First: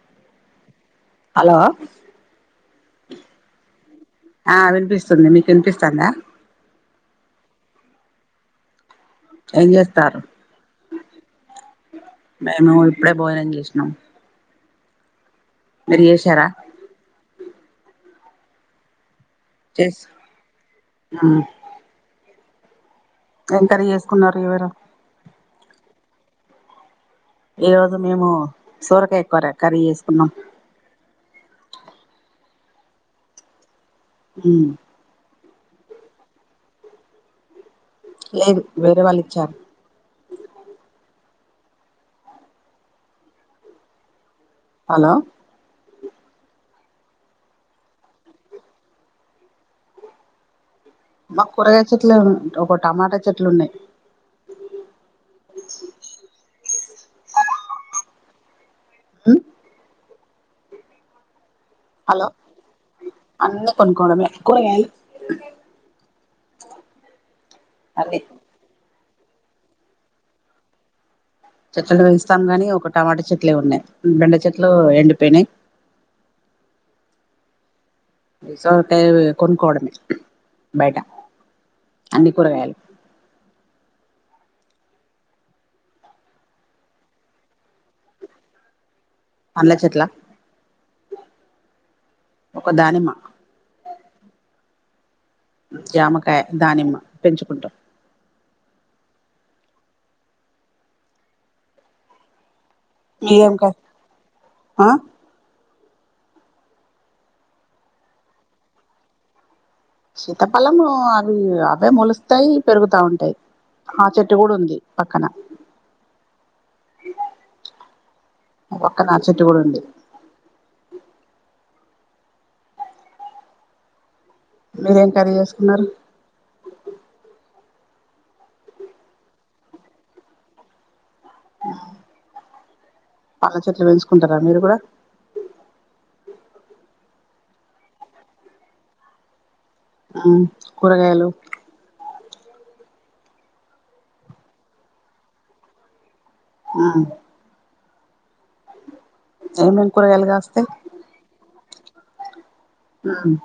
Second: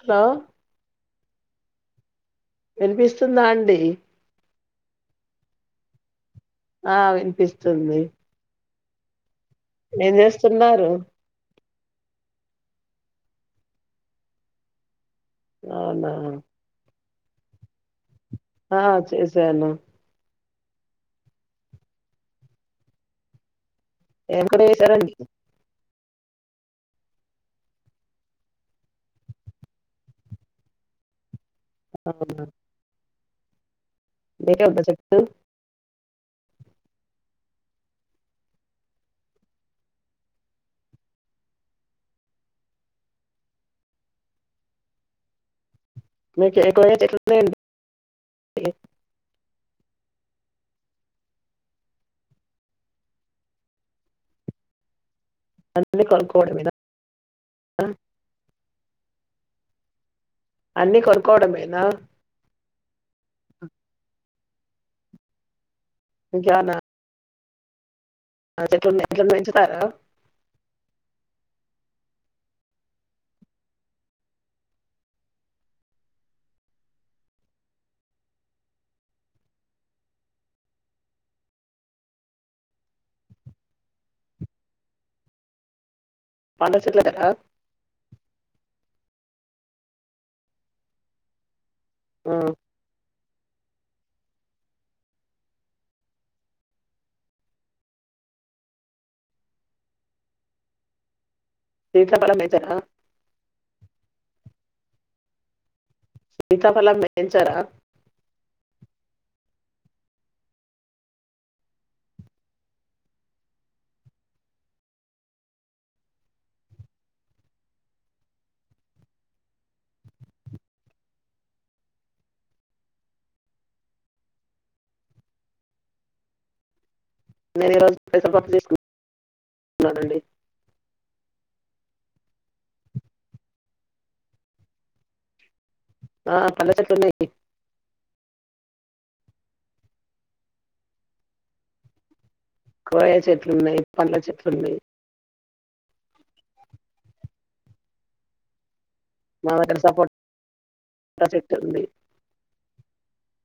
Hello hello వినిపిస్తుందా అండి ఆ వినిపిస్తుంది మీకు వినిపిస్తాందా ఆ వినిపిస్తుంది ఏం చేస్తారు మేము ఇప్పుడే భోజనం చేసినం అవునా ఆ చేసాను ఆ కర్రీ చేసుకున్నారు ఏం కూర ఎవరు చేశారండి ఈ రోజు మేము సొరకాయ కూర కర్రీ చేసుకున్నాం [inaudible] ఉమ్ [inaudible] చెప్పు లేదు వేరే వాళ్ళు ఇచ్చారు హలో మీకు [inaudible] మాకు కూరగాయ చెట్లు ఒక టమాటా చెట్లు ఉన్నాయి అన్ని కొనుక్కోవడమేనా హు అన్నీ కొనుక్కోవడమేనా హలో అన్ని కొనుక్కోవడంమే కూరగాయలు ఇంకేమన్నా అది ఆ చెట్లు ఉన్నాయి చెట్లను పెంచుతారా చెట్లను పెంచుతా గాని ఒక టమాటా చెట్లే ఉన్నాయి బెండ చెట్లు ఎండిపోయినాయి సొరకాయ కొనుక్కోవడమే బయట అన్ని కూరగాయాలు పండ్ల సెట్లు ఉన్నాయా అనగా చెట్ల ఆ ఒక దానిమ్మ జామకాయ దానిమ్మ పెంచుకుంటాం సీతాఫలం పెంచరా ఏం కాయ ఆ సీతాఫలం పెంచారా శీతఫలము అవి అవే మొలుస్తాయి పెరుగుతా ఉంటాయి ఆ చెట్టు కూడా ఉంది పక్కన పక్కన ఆ చెట్టు కూడా ఉంది మీరేం కర్రీ చేసుకున్నారు నేను ఈరోజు పెసరపప్పు తీసుకున్నానండి ఆ పండ్ల చెట్లు పెంచుకుంటారా మీరు కూడా ఆ పండ్ల చెట్లు ఉన్నాయి ఆ కూరగాయలు కూరగాయ చెట్లున్నాయి పండ్ల చెట్లు ఉన్నాయి ఆ మా దగ్గర ఏమేం సపోటా కూరగాయలు కాస్తాయి [unintelligible] ఉమ్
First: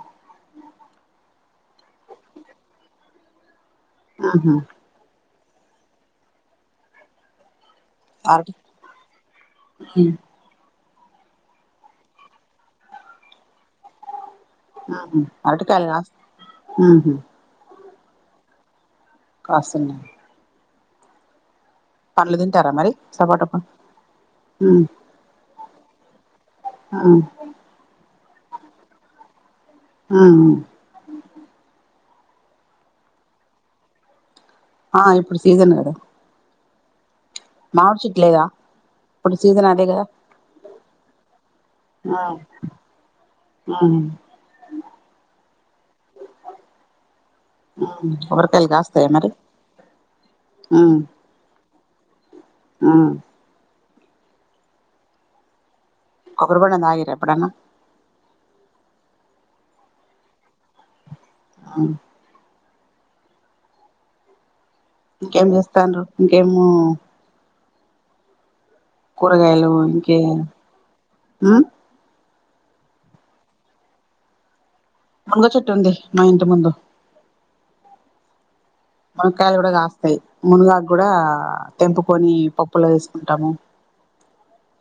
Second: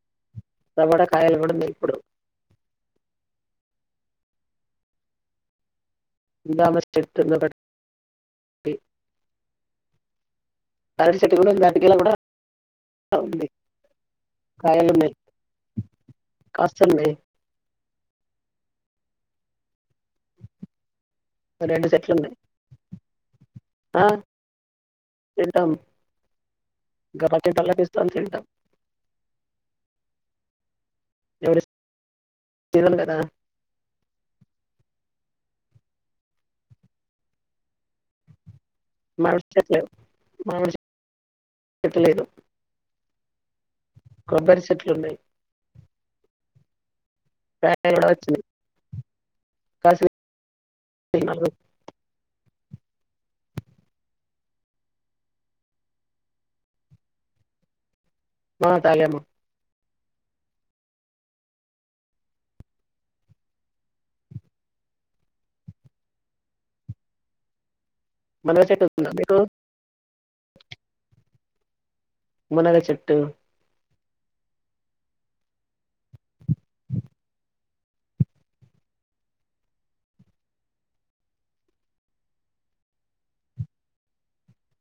టమోటా కాయలు కూడా ఉన్నాయి ఇప్పుడు ఆహా [unintelligible] చెట్టు ఉంది ఒకటి [unintelligible] హుం బాదం చెట్టు కూడా ఉంది అరటి గెల కూడా ఉంది కాయలు ఉన్నాయి ఉహు అరటికాయలు కాస్ ఉహు కాస్తున్నాయ్ కాస్తున్నాయ్ రెండు చెట్లు ఉన్నాయి పండ్లు తింటారా మరి సపోట పండ్లు ఆ ఉమ్ ఉమ్ గర్ర కిట్టాల పిస్తాన్ తింటాం ఉ ఉమ్ ఎవరిస్ సీజన్ గదా ఆ ఇప్పుడు సీజన్ కదా మామిడి చెట్టు లేదా ఇప్పుడు మామిడి సీజన్ చెట్లు అదే కదా మామిడి చెట్టు ఆ లేదు ఆ కొబ్బరి చెట్లున్నాయి ఆ కాయలు కూడా వచ్చినాయి కొబ్బరికాయలు కాస్తాయా మరి కాస్ [unintelligible] ఉమ్ కొబ్బరి బోండం తాగిర్రా ఎప్పుడన్నా ఆ తాగాము ఆ ఇంకేం చేస్తాండ్రూ ఇంకేము మునగ చెట్ కూరగాయలు ఇంకేయి ఉమ్ మునగ చెట్టు మునగ చెట్టు ఉంది మా ఇంటి ముందు మునక్కాయలు కూడా కాస్తాయి మునుగాకు కూడా తెంపుకొని పప్పులో వేసుకుంటాము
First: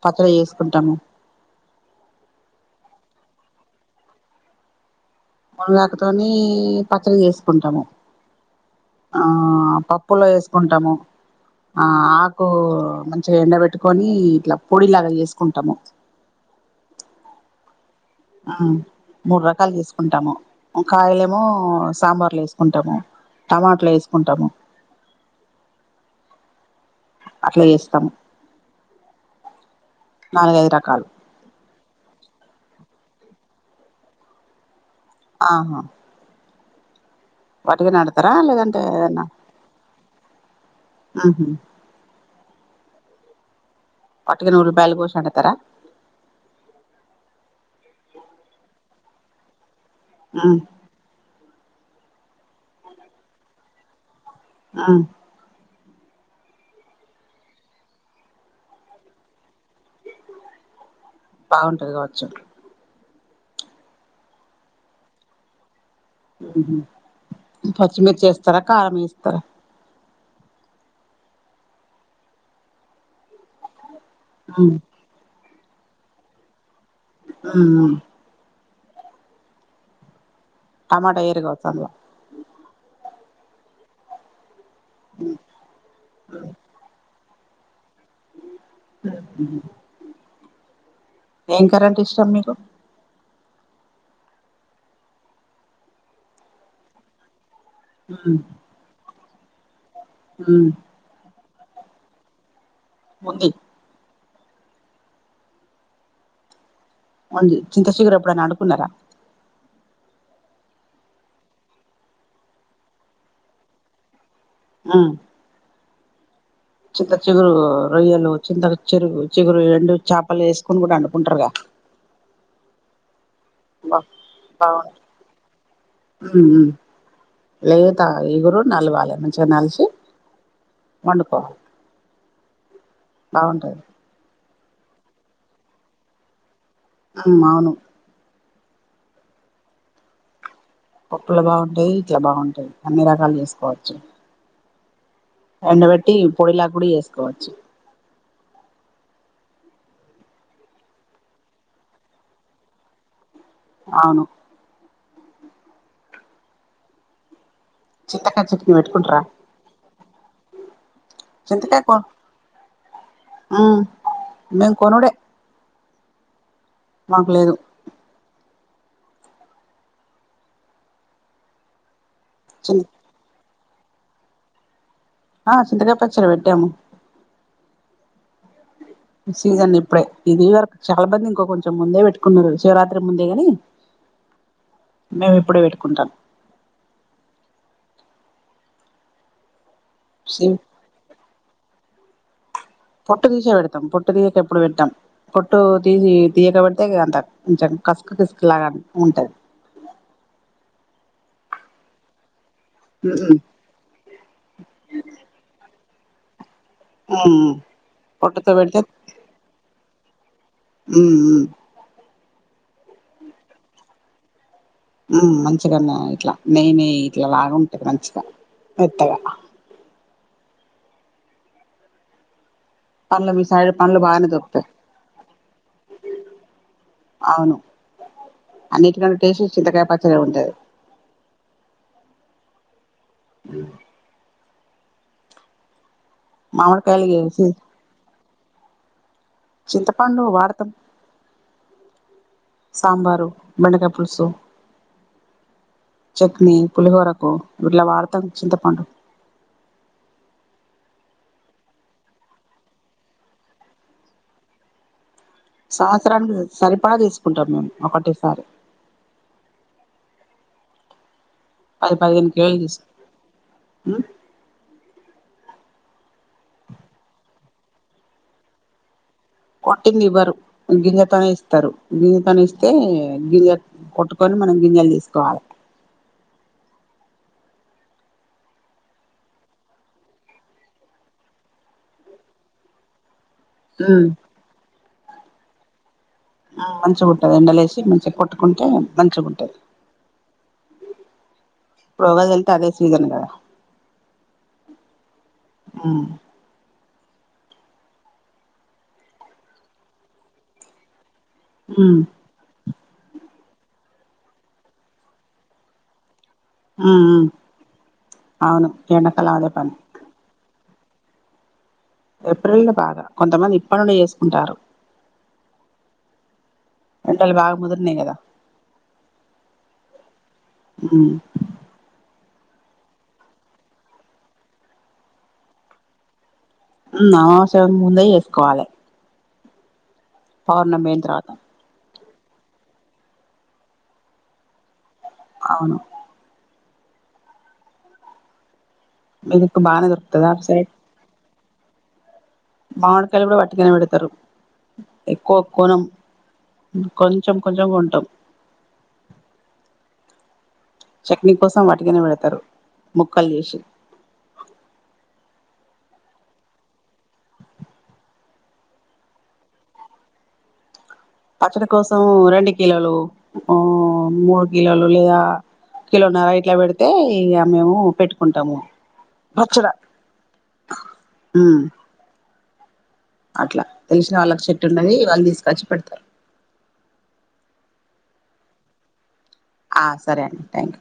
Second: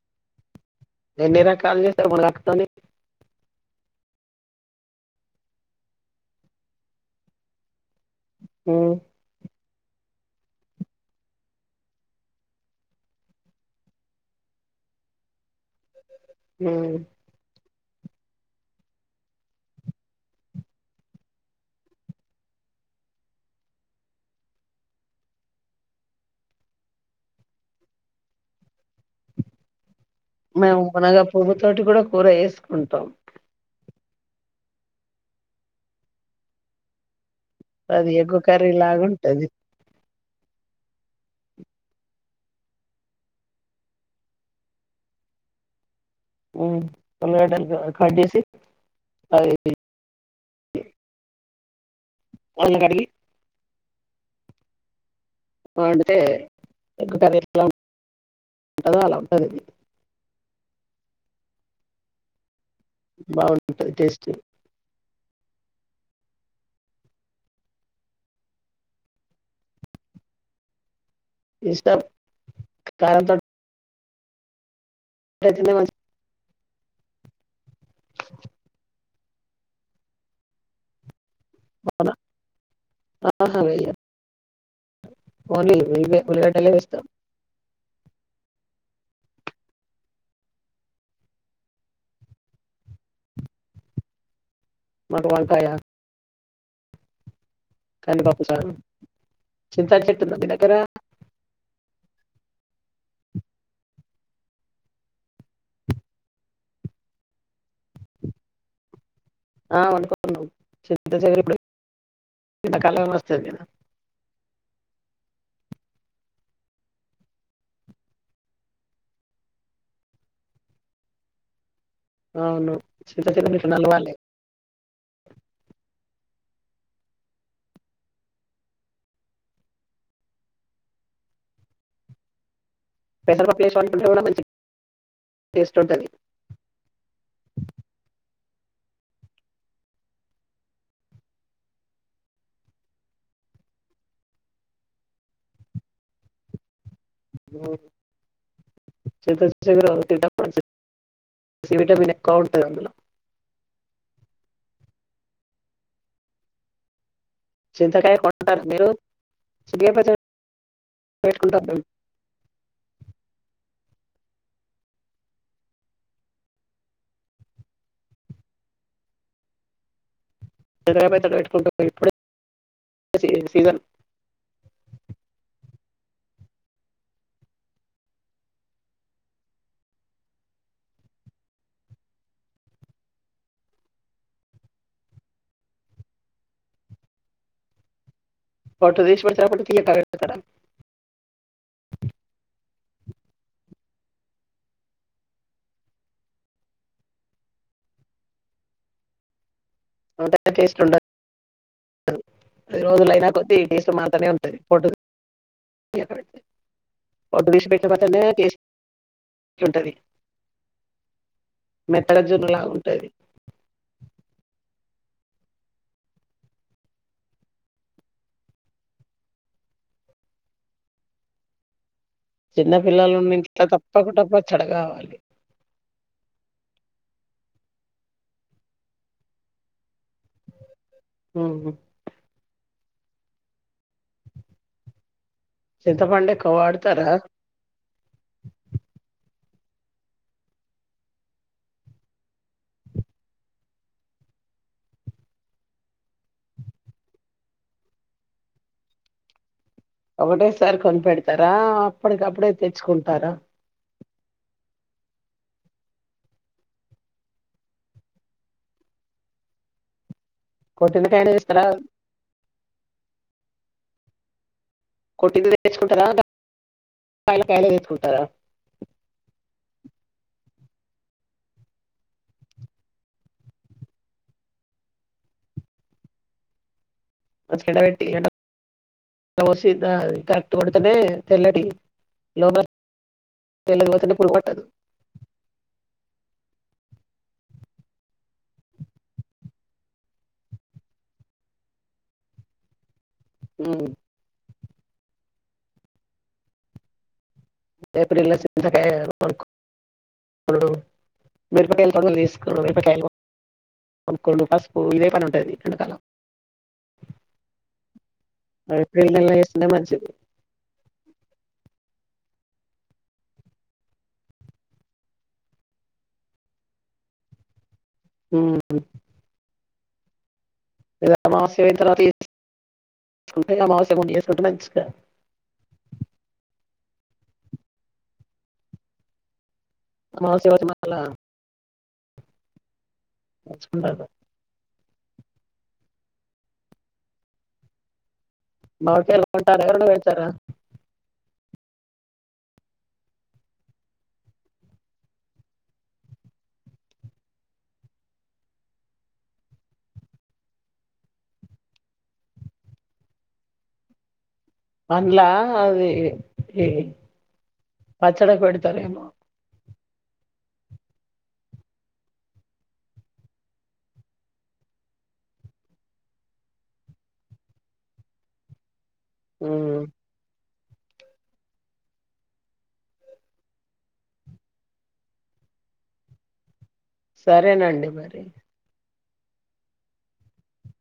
పప్పులో వేసి ఎన్ని రకాలు చేస్తారు మునుగాకు తోని మునగాకతోని పచ్చడి చేసుకుంటాము ఉమ్, ఆ పప్పులో వేసుకుంటాము ఆ ఆకు మంచిగా ఎండబెట్టుకొని ఇట్లా పొడిలాగా చేసుకుంటాము ఉమ్ ఆ మూడు రకాలు చేసుకుంటాము కాయలేమో సాంబార్లు వేసుకుంటాము టమాటలు వేసుకుంటాము అట్ల చేస్తాం మేము మునగా పువ్వు తోటి కూడా కూర చేసుకుంటాం ఆహా వాటికనే అది పెడతారా ఎగ్గు కర్రీ లేదంటే లాగా ఏదన్నా ఉంటది ఉహూ వాటికే నూరు రూపాయల కోసం పెడతారా ఉమ్ ఉల్లిగడ్డలు కడ్జేసి అది ఆ మొన్న కడిగి ఆ వండితే ఎలా ఉంటదో కదా అలా ఉంటది ఇది బాగుంటది కావచ్చు బావుంటది టేస్ట్ పచ్చిమిర్చి వేస్తారా కారం వేస్తారా ఇష్టం కారంతో అ [unintelligible] ఆ టమాట వెయ్యరు కావచ్చు అందుల టమాటా వెయ్యం ఓన్లీ ఉల్లిగడ్డలే వేస్తాం [unintelligible] ఏం కర్రీ అంటే ఇష్టం మీకు మాకు వంకాయ ఉ కందిపప్పు చారు చింత చెట్టు ఉంటుంది ఉ దగ్గర ఉంది చింత చిగురు ఎప్పుడైనా వడుకున్నారా ఆ వండుకున్నాం చింత చిగురు ఇప్పుడు ద కాల వస్త దిన ఆ చింత చిగురు రొయ్యలు చింత చెరు చిగురు రెండు చేపలు వేసుకుని వండుకుంటారు గా అవును చింతచిగురు [unintelligible] హ లేతా ఈగురు నలవాలి మంచిగా నలిసి వండుకోవాలి పెసరపప్పు బాగుంటది వేసుంటుంటే కూడా మంచి టేస్ట్ ఉంటుంది అవును పప్పులు బాగుంటాయి ఇట్లా బాగుంటాయి అన్ని రకాలు చేసుకోవచ్చు ఎండబెట్టి పొడిలాక కూడా చేసుకోవచ్చు చింత చిగురు [unintelligible] సి విటమిన్ ఎక్కువ ఉంటది అందులో అవును చింతకాయ చిత్త కాయ కొంటారా చెట్టుని మీరు పెట్టుకుంటార చినిగే పచ్చడి పెట్టుకుంటాం చింతకా కి మేం కొనుడే మాకులేదు చింతకాయ పచ్చడి పెట్టుకుంట ఇప్పుడే చి సీజన్ ఆ చింతకాయ పచ్చడ పెట్టాము సీజన్ ఇప్పుడే ఇది వరకు చాలా మంది ఇంకోంచెం ముందే పెట్టుకున్నారు శివరాత్రి ముందే గని మేము ఇప్పుడే పెట్టుకుంటం పొట్టుతిశి పెడతర పొటు తియక పెడ్తారా పొట్టు తీసే పెడతాం పొట్టు తీయక ఎప్పుడు పెట్టం పొట్టు తీసి తీయక పెడితే అంత కొంచం కసుకు కిసుకు లా ఉంటది అంట టెస్టుండదు రోజులు అయినా కొద్ది టేస్ట్ మరతనే ఉంటది పొట్టుది తియక పెడితె పొట్టు తీసి పెట్ట పట్టేనే పొట్టుతో టేస్ట్ ఉంటది ఉ ఉ ఎట్ల జొన్నలాగుంటది మంచిగా ఇట్లా నెయ నెయ్యి ఇట్లా లాగా ఉంటది మంచిగా పెత్తగా చిన్నపిల్లలు పండ్లు ఉన్నా మీ ఇంట్ల సైడ్ పండ్లు తప్పకుండా బాగానే పచ్చడ దొరుకుతాయి కావాలి అవును అన్నిటికన్నా టేస్ట్ చింతకాయ పచ్చడి ఉంటది హ అ చింతపండు ఎక్కువ మామిడికాయలు వాడుతారా చేసి చింతపండు వాడతాం సాంబారు బెండకాయ పులుసు చట్నీ పులిహోరకు ఇట్లా వాడతాం చింతపండు ఒకటేసారి కొనిపెడతారా అప్పటికప్పుడే తెచ్చుకుంటారా సంవత్సరానికి సరిపా తీసుకుంటాం మేము ఒకటెసారి కొట్టిన కాయలేసు పది పదిహేను కిలోలు ష్ ఉ కొట్టింది తీసుకుంటారా కాయలు కాయలే తెసుకుంటారా పట్టింది ఇవ్వరు. గింజతోనే ఇస్తరు. గింజతోనే ఇస్తే గింజ కొట్టుకొని మనం గం జలు తీసుకోవాల అడ పెట్టి ఎండ ఓసి కరెక్ట్ కొడుతునే తెల్లటి లోబ తెల్లగ పడతనే పురుగు పట్టదు ఆ మంచిగ ఉంటది. ఎండలే వేసి మంచిగా కొట్టుకుంటే మంచిగ ఉంటది. రోగచల్లితే అదే సీజన్ గద ఉమ్ మ్మ్ ఏప్రిల్ లో చింతకాయ అను కొనుక్కో ఇప్పుడు మిరపకాయలు కొడులు తీసుకో మిరపకాయలు కొనుక్కండు పసుపు ఇదే పని ఉంటది. ఎండకాలం అవును ఏప్రిల్ ఎండాకాలం నెల్లో అదే చేసుకుంటే పని మంచిది ఏప్రిల్ లో బాగా కొంతమంది ఇప్పనుండే చేసుకుంటారు. ఎండలు బాగ ముదిర్నయి కదా ఉమ్. ఇద అమావాస్య పోయిన తరువాత అమవాస్య ముందే చేసుకుంటే మంచిద ఉమ్ అమావాస్య ముందే చేసుకోవాలె అమావాస్య వచ్చి పౌర్ణమి మళ్ళా పోయిన తరువాత చుండద అవును మామిడికాయలు మీకు కొంటారు బానే ఎవరైనా పెడతారా దొరుకుతదా అటు సైడ్ మామిడి కాయలు కూడా వట్టుగనే పెడతారు ఎక్కువ కోనం కొంచం కొంచంగా ఉంటం చట్నీ కోసం వాటికనే పెడతరు ముక్కలు చేసి అందులా అది కి పచ్చడి పెడితారేమో పచ్చడి కోసం రెండు కిలోలు, ఉ మూడు కిలోలు లేదా కిలోన్నర ఇట్లా పెడితే ఇగ మేము పెట్టుకుంటాము. పచ్చడ ఉమ్. ఊ అట్లా తెలిసిన వాళ్ళకి చెట్టు ఉన్నది. వాళ్ళు తీసుకచ్చి పెడతరు. సరేనండి మరి ఆ సరే అండి